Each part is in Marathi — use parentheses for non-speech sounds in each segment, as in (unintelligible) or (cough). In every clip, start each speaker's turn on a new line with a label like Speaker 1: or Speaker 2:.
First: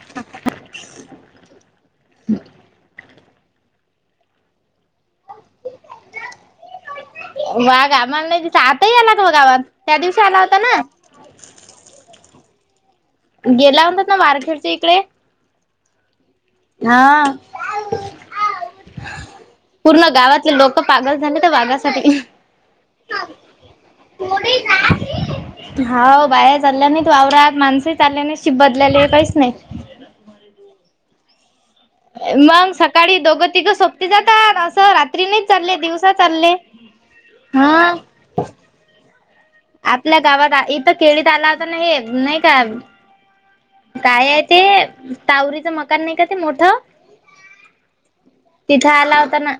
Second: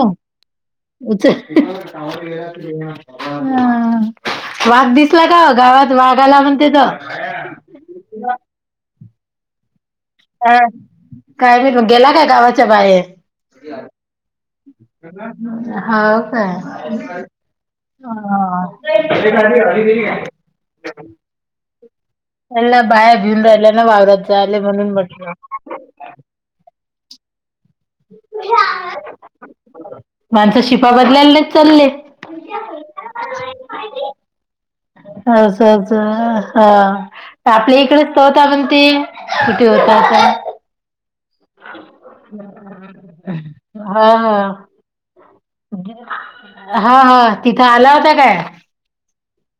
Speaker 1: हो, उचल हम्म वाघ दिसला का हो. गावात वाघ आला म्हणत्यात.
Speaker 2: वाघ आम्हाला नाही दिसला. आता या लागला बघा गावात. त्या दिवशी आला
Speaker 1: हा.
Speaker 2: होता ना.
Speaker 1: काय ब‌ई मग गेला का गावाच्या बाहेर.
Speaker 2: गेला म्हणतात ना मार
Speaker 1: हाव काय हा
Speaker 2: पूर्ण गावातले लोक पागल झाले त्या वाघासाठी
Speaker 1: त्याला बाहेर भिऊन राहिल्या ना वावरात जा आले म्हणून म्हटलं.
Speaker 2: हाव बाया चालल्या नाहीत वावरात, माणसही चालल्या नाही शिप बदलेले काहीच नाही.
Speaker 1: (unintelligible) माणसं शिपा बदलायला नाही चाले.
Speaker 2: मग सकाळी दोघं तिघं सोबती जातात असं रात्री नाही
Speaker 1: असं
Speaker 2: चालले दिवसा चालले
Speaker 1: असस हा आपल्या
Speaker 2: हा
Speaker 1: इकडेच होत पण ते
Speaker 2: आपल्या गावात इथं केळीत आला नाही नाही का
Speaker 1: हा
Speaker 2: काय आहे
Speaker 1: हा
Speaker 2: ते तावर
Speaker 1: हा हा तिथं आला होता काय?
Speaker 2: तिथे आला होता ना.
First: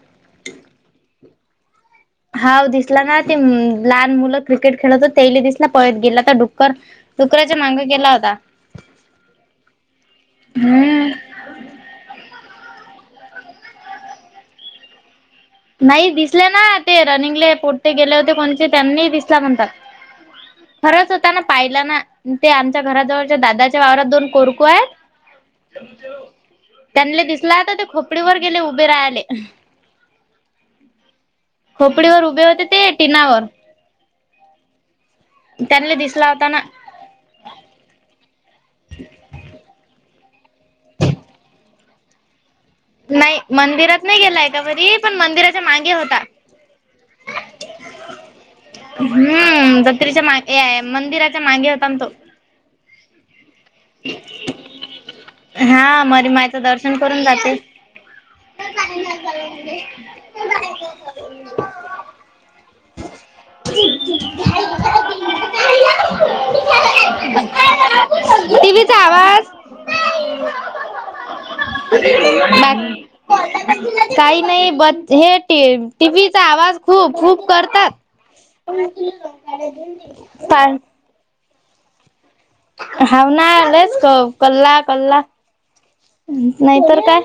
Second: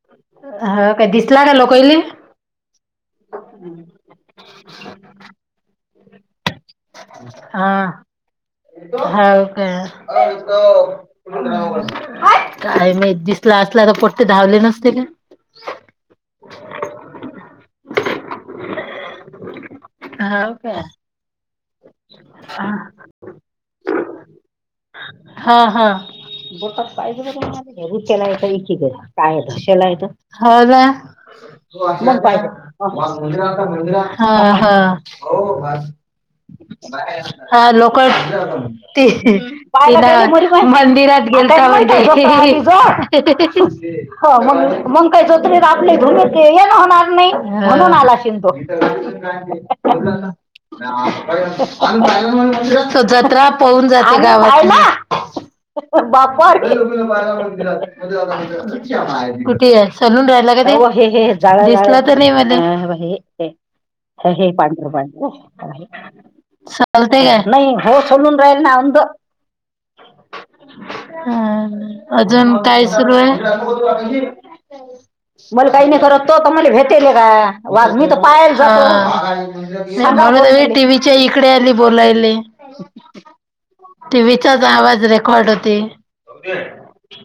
Speaker 1: ह का दिसला का लोकांले?
Speaker 2: हाव दिसला ना ते लहान मुलं क्रिकेट खेळत तेली दिसला पळत गेला तर डुक
Speaker 1: हा हा काय?
Speaker 2: हम्म.
Speaker 1: काय मी दिसला असला तर पोटते धावले नसते का?
Speaker 2: नाही दिसले ना ते रनिंगले पोट्टे गेले होते कोणचे त्यांनी दिसला म्हणतात.
Speaker 1: होव का?
Speaker 2: ता ना पाहिला ना ते आमच्या घराजवळच्या दादाच्या वावरात दोन कोरकू आहेत
Speaker 1: हा हा बोटात पाहिजे,
Speaker 2: त्यांनले दिसला
Speaker 1: (unintelligible)
Speaker 2: तर ते खोपडीवर गेले उभे राहायले खोपडीवर उभे होते ते टिनावर.
Speaker 1: हो ना. हा हा.. हो
Speaker 2: त्यांना दिसला होता ना.
Speaker 1: हा लोकांले दिसला ते. मंदिरात गेलतो
Speaker 2: नाही मंदिरात नाही
Speaker 1: हो
Speaker 2: गेलाय का
Speaker 1: मग
Speaker 2: बरी
Speaker 1: मग
Speaker 2: पण
Speaker 1: काही जोत
Speaker 2: मंदिराच्या मागे
Speaker 1: आपले धुम
Speaker 2: होता.
Speaker 1: ये ना होणार नाही म्हणून आला शि
Speaker 2: हम्म जत्रेच्या मागे ए
Speaker 1: (unintelligible)
Speaker 2: मंदिराच्या मागे होता ना तो.
Speaker 1: जात्रा? पळून जाते गावातन आहे
Speaker 2: हा
Speaker 1: बाप्पा!
Speaker 2: मरीमायचं दर्शन करून जाते.
Speaker 1: (unintelligible) हे पांढर पांढर चालते का नाही हो सोलून राहील ना अध
Speaker 2: टीव्हीचा आवाज
Speaker 1: हा अजून काय
Speaker 2: बाकी
Speaker 1: सुरू आहे?
Speaker 2: काही नाही ब हे
Speaker 1: मला काही नाही करत
Speaker 2: टीव्हीचा
Speaker 1: तो मला
Speaker 2: आवाज
Speaker 1: भेटेल
Speaker 2: खूप
Speaker 1: का
Speaker 2: खूप
Speaker 1: वाघ
Speaker 2: करतात.
Speaker 1: मी? पाय काग टीव्च्या इकडे आली बोलायले
Speaker 2: हाव ना, आलायच का कल्ला कल्ला
Speaker 1: अडते.
Speaker 2: नाहीतर काय?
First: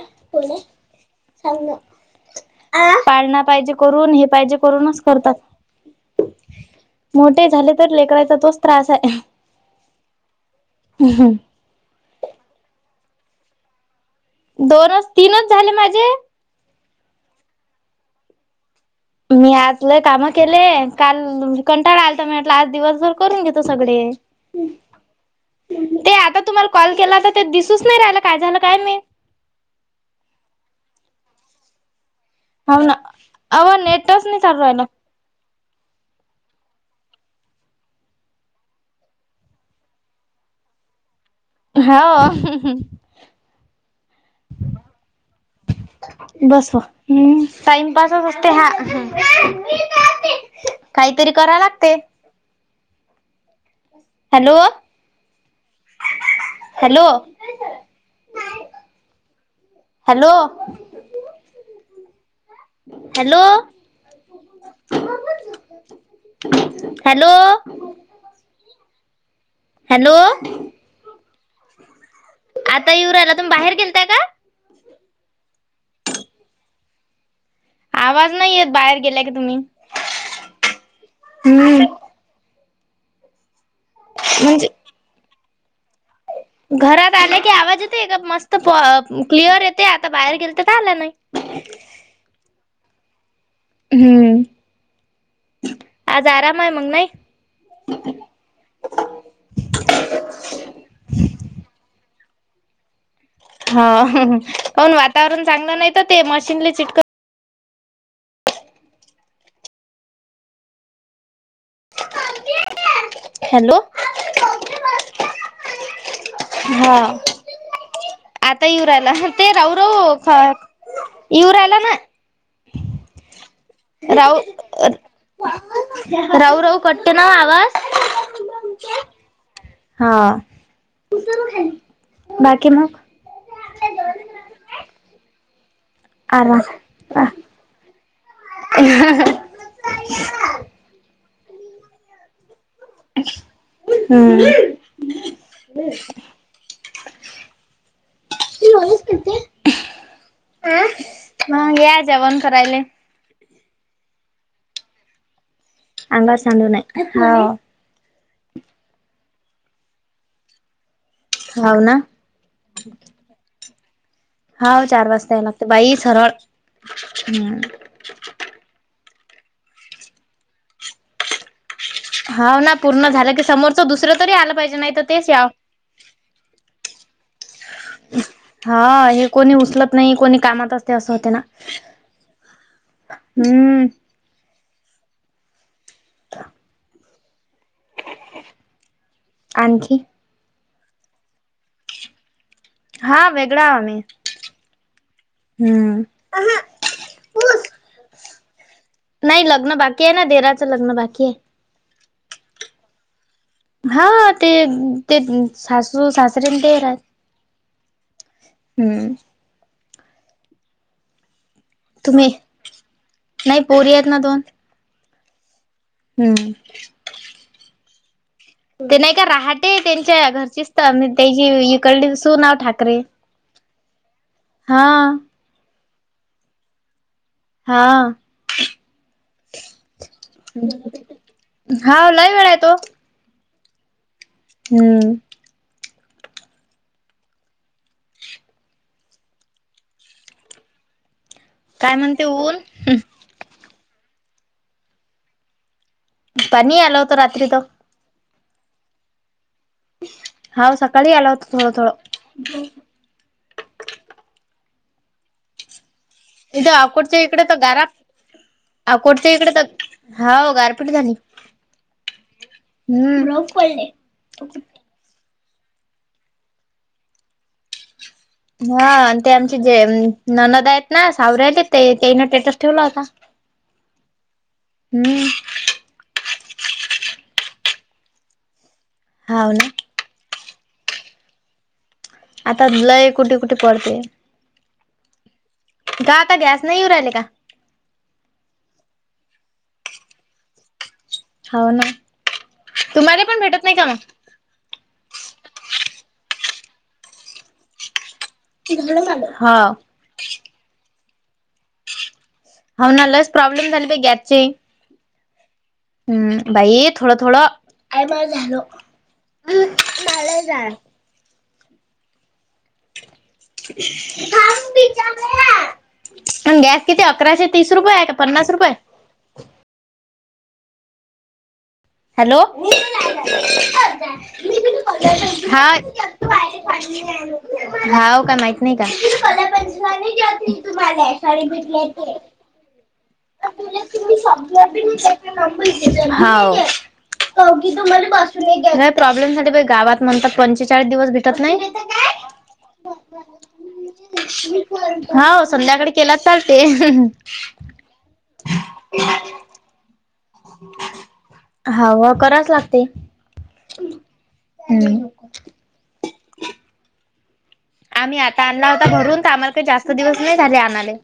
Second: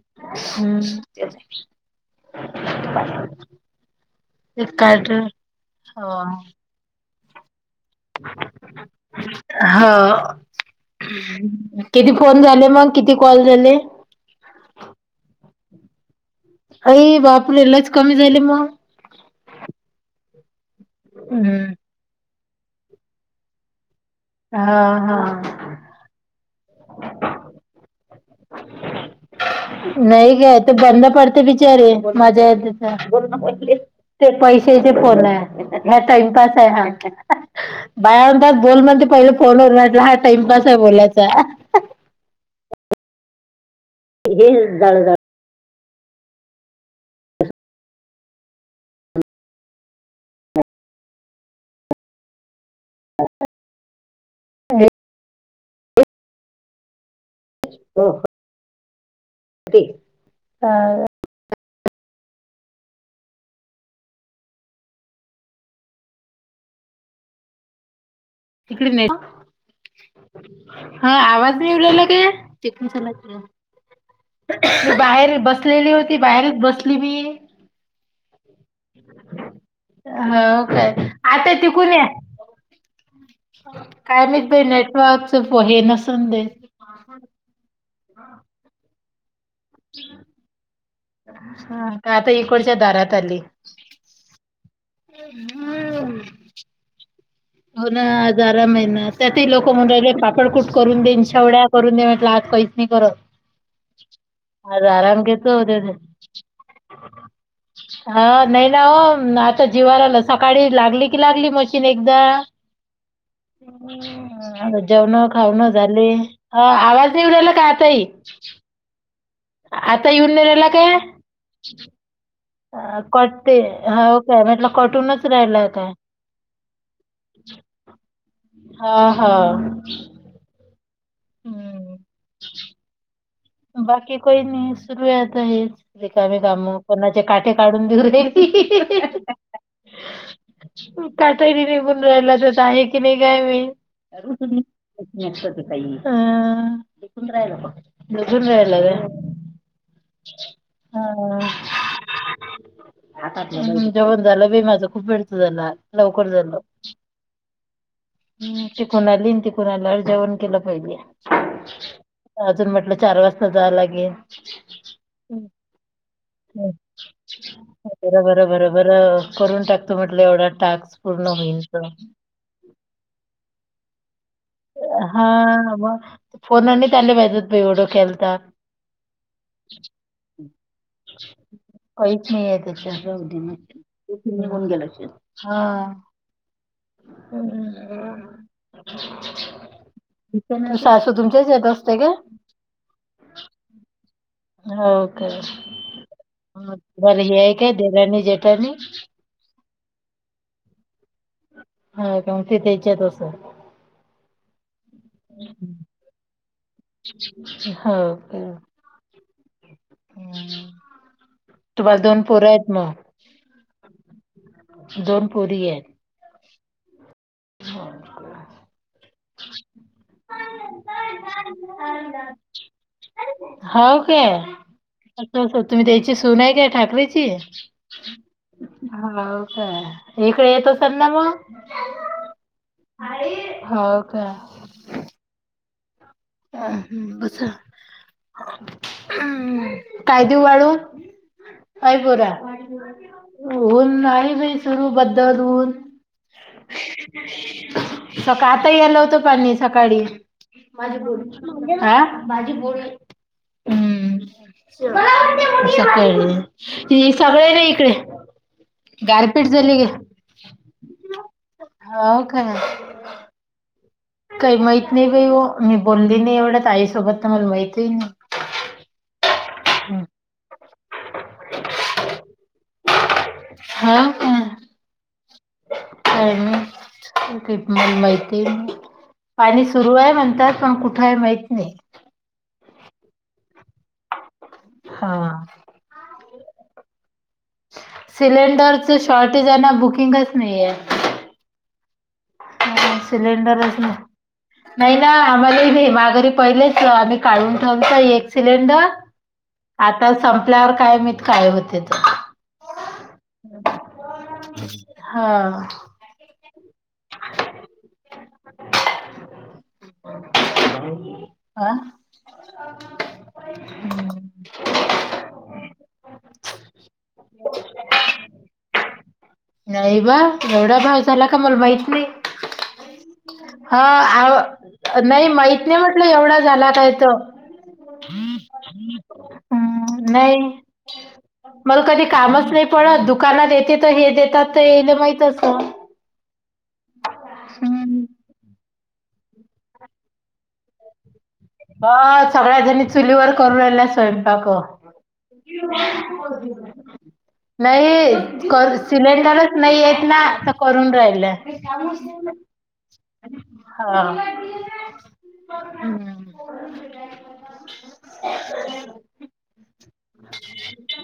Speaker 2: पाळना पाहिजे करून हे पाहिजे
Speaker 1: ते
Speaker 2: करूनच
Speaker 1: कार्टून
Speaker 2: करतात. मोठे झाले तर लेकराचा तोच त्रास आहे.
Speaker 1: हा किती फोन झाले मग किती कॉल झाले?
Speaker 2: दोनच तीनच झाले माझे.
Speaker 1: अई बापरे! लयच कमी झाले मग.
Speaker 2: मी आजले काम केले, काल
Speaker 1: हम्म
Speaker 2: कंटाळा आ म्हटलं आज दिवसभर करून घेतो सगळे.
Speaker 1: हा हा..
Speaker 2: ते आता तुम्हाला कॉल केला आता ते दिसूच नाही राहिला काय झालं काय माहित.
Speaker 1: नाही ग ती बंद पडते बिचारी माझ्या
Speaker 2: हो ना अव नेटच
Speaker 1: ते
Speaker 2: नाही चालू राहिलं.
Speaker 1: पैशाचे फोन आहे ह्या टाइमपास आहे आमच्या बायां म्हणतात बोल म्हण ते पहिले फोनवर वाटला हा टाइमपास आहे बोलायचा
Speaker 2: हा
Speaker 1: हे जाळ, जाळ (unintelligible)
Speaker 2: बस म हम् टाइमपासच असते हा काहीतरी करा लागते हॅलो हॅलो
Speaker 1: हो
Speaker 2: हॅलो
Speaker 1: हा
Speaker 2: हॅलो हॅलो
Speaker 1: तिकडे नाही
Speaker 2: हॅलो
Speaker 1: येत हा आवाज नाई येऊ लागला
Speaker 2: आता येऊ राहिला
Speaker 1: का
Speaker 2: तुम्ही बाहेर गेलताय का?
Speaker 1: बाहेरच बसलेली होती बाहेरच बसली मी
Speaker 2: आवाज नाही येत बाहेर गेला का तुम्ही
Speaker 1: हो काय आता
Speaker 2: हम्म
Speaker 1: तिकुून या काय मित ते
Speaker 2: म्हणजे
Speaker 1: नेटवर्कच हे नसन ते
Speaker 2: घरात आले की आवाज येते का मस्त क्लिअर येते आता बाहेर गेल तर आला नाही
Speaker 1: हा का आता इकडच्या दरात आली
Speaker 2: हम्म
Speaker 1: हम्म.
Speaker 2: आज आराम आहे मग नाही
Speaker 1: हो ना जरा मिळणार तर ती लोक म्हण राहिले पापडकुट करून देईन शेवड्या करून दे म्हटलं आज काहीच नाही करत
Speaker 2: हाव
Speaker 1: आज
Speaker 2: काउन
Speaker 1: आराम
Speaker 2: वातावरण
Speaker 1: घेतो
Speaker 2: चांगलं
Speaker 1: उद्या
Speaker 2: नाही
Speaker 1: दे
Speaker 2: तर ते मशीन चिटक
Speaker 1: हा नाही ना हो आता जिवार आला सकाळी लागली की लागली मशीन एकदा
Speaker 2: हॅलो
Speaker 1: आता जेवणं खाऊन झाले अ
Speaker 2: हा
Speaker 1: आवाज येऊ राहिला का ताई
Speaker 2: आता येऊ राईला ते राऊ राहू
Speaker 1: काय
Speaker 2: इवरायला ना
Speaker 1: अ कट्टे हा
Speaker 2: राऊ
Speaker 1: काय म्हटलं कटूनच राहिलाय काय
Speaker 2: राऊ राऊ कटते ना आवाज
Speaker 1: हा, हा
Speaker 2: हा
Speaker 1: हम्म.
Speaker 2: बाकी मग
Speaker 1: बाकी काही नाही सुरुय आता हेच रिकामी
Speaker 2: आरा
Speaker 1: काम कोणाचे काठे काढून देऊ या की कातयरी निघून राहिला तरत आहे की नाही काय माहीत तुम्त ते काही दिसून राहिल फक्त अजून राहिला काय
Speaker 2: अ ह या जेवण करायले
Speaker 1: आ जेवण झालं बी माझं खूप भेडत झाला
Speaker 2: अंगावर
Speaker 1: लवकरकर झाल
Speaker 2: सांडू नये हाव
Speaker 1: चिकून आली तिकून आला जेवण केलं पाहिले
Speaker 2: हाव ना
Speaker 1: अजून म्हटलं चार वाजता जावं लागेल
Speaker 2: हा चार वाजता यायला लागते बाई सरळ हम्!
Speaker 1: बर बरं बर बरं करून टाकतो म्हटलं एवढा टास्क पूर्ण होईस्तोवर.
Speaker 2: हा ना पूर्ण झालं की समोरच दुसरं तरी आलं! पाहिजे नाही तर
Speaker 1: हा
Speaker 2: तेच याव
Speaker 1: मग फोनने आले पाहिजत एओढं केलता?
Speaker 2: हा हे कोणी उचलत नाही कोणी कामात अस असं होते ना?
Speaker 1: काहीच नाही एकदम
Speaker 2: हम्म
Speaker 1: निघन गेला हा.
Speaker 2: तर,
Speaker 1: हम्म्,
Speaker 2: आणखी,
Speaker 1: सासू तुमच्याच येत असते काय!
Speaker 2: हा वेगळा आ म
Speaker 1: हो का बर हे आहे काय देरानी जेटानी,
Speaker 2: नाही लग्न बाकी आहे ना देराचं लग्न बाकी आहे.
Speaker 1: हा का म्हग ते त्याच्यात असं,
Speaker 2: हा ते ते सासू सासरे ते रा,
Speaker 1: हो, का
Speaker 2: हम्म,
Speaker 1: तुम्हाला दोन
Speaker 2: तुम्ही
Speaker 1: पोर आहेत मग!
Speaker 2: नाही पोरी आहेत ना दोन!
Speaker 1: दोन पोरी आहेत.
Speaker 2: हम्म,
Speaker 1: ह,
Speaker 2: ते नाही का रहाटे त्यांच्या घरचीच तर म त्याची इकडे सू नाव ठाकरे?
Speaker 1: हो काय,
Speaker 2: हा,
Speaker 1: तर तुम्ही त्याची सून आहे काय ठाकरेची.
Speaker 2: हा,
Speaker 1: हो काय इकडे येत असेल ना मग,
Speaker 2: हा लय वेळा येतो.
Speaker 1: हो का,
Speaker 2: हम्म,
Speaker 1: अ हम बस जरा, काय देऊ वाढून!
Speaker 2: काय
Speaker 1: ऐ
Speaker 2: म्हणते
Speaker 1: पोरा
Speaker 2: ऊन
Speaker 1: ऊन नाही बाई सुरू बदल ऊन,
Speaker 2: पाणी आलं होतं रात्री तर
Speaker 1: सकाळ आता यायला होत पाणी सकाळी!
Speaker 2: हाव
Speaker 1: माझी
Speaker 2: सकाळी आला होता थोडं
Speaker 1: गोळी आ माझी
Speaker 2: थोडं.
Speaker 1: गोळी. हम् समजेल,
Speaker 2: तिच्या अफूट इकडे तर घरात, आकोडच्या
Speaker 1: गारपीट
Speaker 2: इकडे तर
Speaker 1: झाली गे
Speaker 2: हा गारपीट झाली.
Speaker 1: हो काय
Speaker 2: हम् रफ पले,
Speaker 1: काही माहित नाही बाई हो मी बोलली नाही एवढ्यात आईसोबत तर मला माहित आहे नाही.
Speaker 2: हा ते आमचे जे ननद आहेत ना सावरऱ्याली ते ते तिनं स्टेटस ठेवला होता.
Speaker 1: हा काय,
Speaker 2: हम्,
Speaker 1: हम् हम् (unintelligible) माहिती
Speaker 2: हाव
Speaker 1: पाणी
Speaker 2: ना
Speaker 1: सुरू आहे म्हणतात. पण कुठाय माहीत नाही.
Speaker 2: आता लय कुठे कुठे पळते
Speaker 1: हा
Speaker 2: का आता गॅस नाही येऊ राहिले का
Speaker 1: सिलेंडरचं शॉर्टेज आहे ना बुकिंगच नाहीये
Speaker 2: हाव ना तुम्हाला पण भेटत नाही का मग
Speaker 1: नाही ना आम्हाला भे मा घरी पहिलेच आम्ही काढून ठेवतो एक सिलेंडर
Speaker 2: मग? हाव
Speaker 1: आता संपल्यावर काय माहित काय होतंय ते
Speaker 2: हाव ना लयच प्रॉब्लेम झाली बाई गॅसचे
Speaker 1: हा
Speaker 2: हम. बाई थोडं थोडं आई माझं झालं हम मला जा
Speaker 1: हा हम्म.
Speaker 2: (unintelligible) पण गॅस किती अकराशे तीस रुपये आहे का पन्नास रुपय
Speaker 1: नाही बा एवढा भाव झाला का मला माहीत
Speaker 2: हॅलो
Speaker 1: हा आव नाही
Speaker 2: हा
Speaker 1: माहित नाही म्हटलं एवढा झाला काय तो
Speaker 2: हाव का माहित नाही का
Speaker 1: हम
Speaker 2: हाव
Speaker 1: नाही मला कधी कामच नाही पळत दुकानात येते त
Speaker 2: लय
Speaker 1: ते हे देतात त हेला माहित असल
Speaker 2: हाव (inaudible)
Speaker 1: हम्म.
Speaker 2: नाही प्रॉब्लेम झाले बाई गावात म्हणतात पंचेचाळीस दिवस भे (inaudible) भेटत नाही
Speaker 1: हा सगळ्या जणी चुलीवर करून राहिल्या स्वयंपाक
Speaker 2: हाव संध्याकाळी केला चालते
Speaker 1: नय कर सिलेंडरच नाहीयेत ना आता करून राहिलय
Speaker 2: हाव कराच लागते
Speaker 1: हा
Speaker 2: हम्म
Speaker 1: हम
Speaker 2: आम्ही आता आणला होता भरून त आम्हाला काही जास्त दिवस नाही झाले आणाले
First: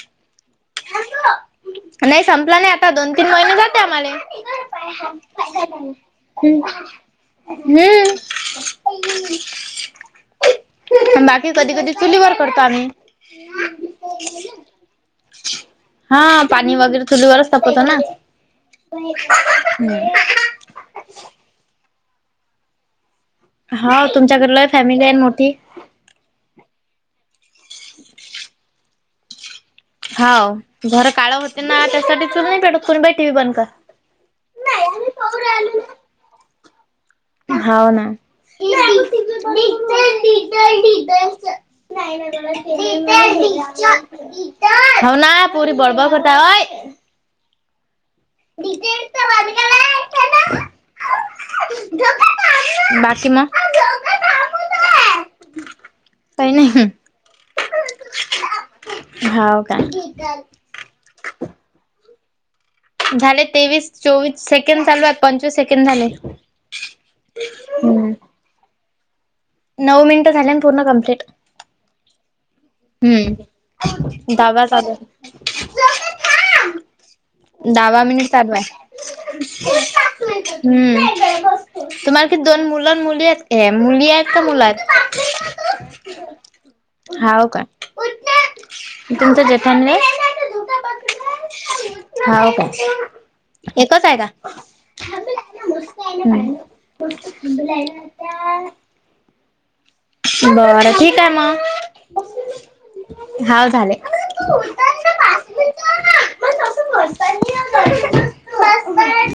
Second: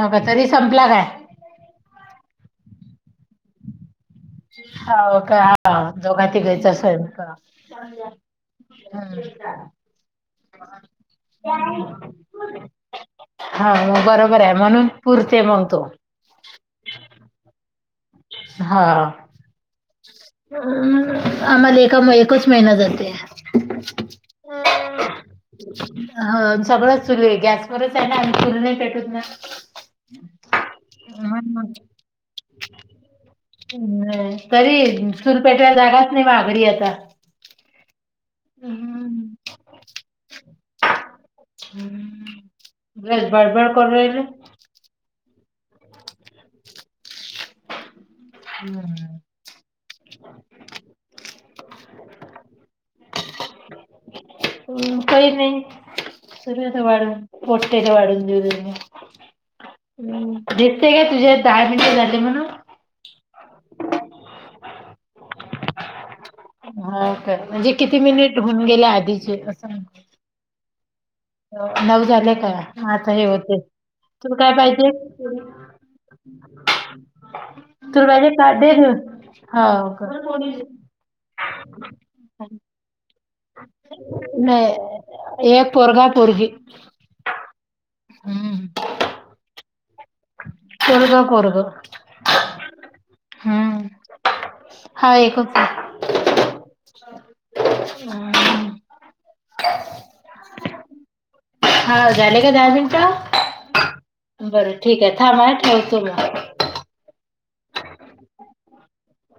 Speaker 1: हो का तरी संपला काय
Speaker 2: नाही संपला नाही आता दोन तीन महिने जाते आम्हाले
Speaker 1: हाव का
Speaker 2: हम्म.
Speaker 1: दोघातिघाचा स्वयंपाक हम
Speaker 2: बाकी कधी कधी चुलीवर करतो आम्ही.
Speaker 1: हा म बरोबर हाय म्हणून पुरते मंग तो
Speaker 2: हा पाणी वगैरे चुलीवरच तापवतो ना
Speaker 1: हम आम्हाला एका एकच महिना जाते
Speaker 2: हा तुमच्याकड लय फॅमिली आहे न मोठी
Speaker 1: हो सगळंच सुरू आहे गॅसवरच आहे ना आम्ही चुल नाही पेटवत ना
Speaker 2: हाव घर काळं
Speaker 1: म्हणून
Speaker 2: होतेे ना त्यासाठी चुल नाय पेटवत सुनबाई टी. व्ही बंद कर
Speaker 1: हम तरी चूल पेटवाय जागाच नाही माया घरी आता
Speaker 2: होव ना (unintelligible)
Speaker 1: हम्म.
Speaker 2: नाही
Speaker 1: हम्म, बस
Speaker 2: नाही
Speaker 1: बडबड
Speaker 2: (unintelligible)
Speaker 1: करू राहिले.
Speaker 2: हाव ना पुरी बडबड करताय
Speaker 1: हम्म,
Speaker 2: (unintelligible)
Speaker 1: (unintelligible)
Speaker 2: बाकी म
Speaker 1: हम काही नाही
Speaker 2: काही नाही.
Speaker 1: करूया वाढून वाटतेय तर वाढून देऊ द्या त्यांनी
Speaker 2: हाव का
Speaker 1: दिसते का तुझ्यात दहा मिनटे झाले म्हणून
Speaker 2: झाले तेवीस चोवीस सेकंड चालूएत पंचवीस सेकंड झाले
Speaker 1: हो म्हणजे किती मिनिट हुन गेले आदीचे अस
Speaker 2: नऊ मिनट झालेन पूर्ण कम्प्लीट
Speaker 1: नऊ झालेय काय आता हे होतेत तुला काय
Speaker 2: दहावा
Speaker 1: पाइजे
Speaker 2: चालू
Speaker 1: हो
Speaker 2: दहावा मिनिट चालुय
Speaker 1: हो का.
Speaker 2: हम्म तुमाल किती दोन मुल न मुलीएत ह मुलीएत का मुलएत
Speaker 1: नाही एक पोरगा पोरगी.
Speaker 2: हाओ का तुमचं जठन नाइ
Speaker 1: पोरग पोरग
Speaker 2: हाओ का एकचय का
Speaker 1: हा एकच आहे.
Speaker 2: (unintelligible) (unintelligible) (unintelligible) बरं ठीक आहे मग.
Speaker 1: हा झाले का
Speaker 2: हाव झाले.
Speaker 1: बर
Speaker 2: बोलताना
Speaker 1: ठीकेय थांब
Speaker 2: पाच
Speaker 1: हा ठेवतो
Speaker 2: मिनिटं
Speaker 1: मी
Speaker 2: (unintelligible) (unintelligible) (unintelligible) (unintelligible) (unintelligible)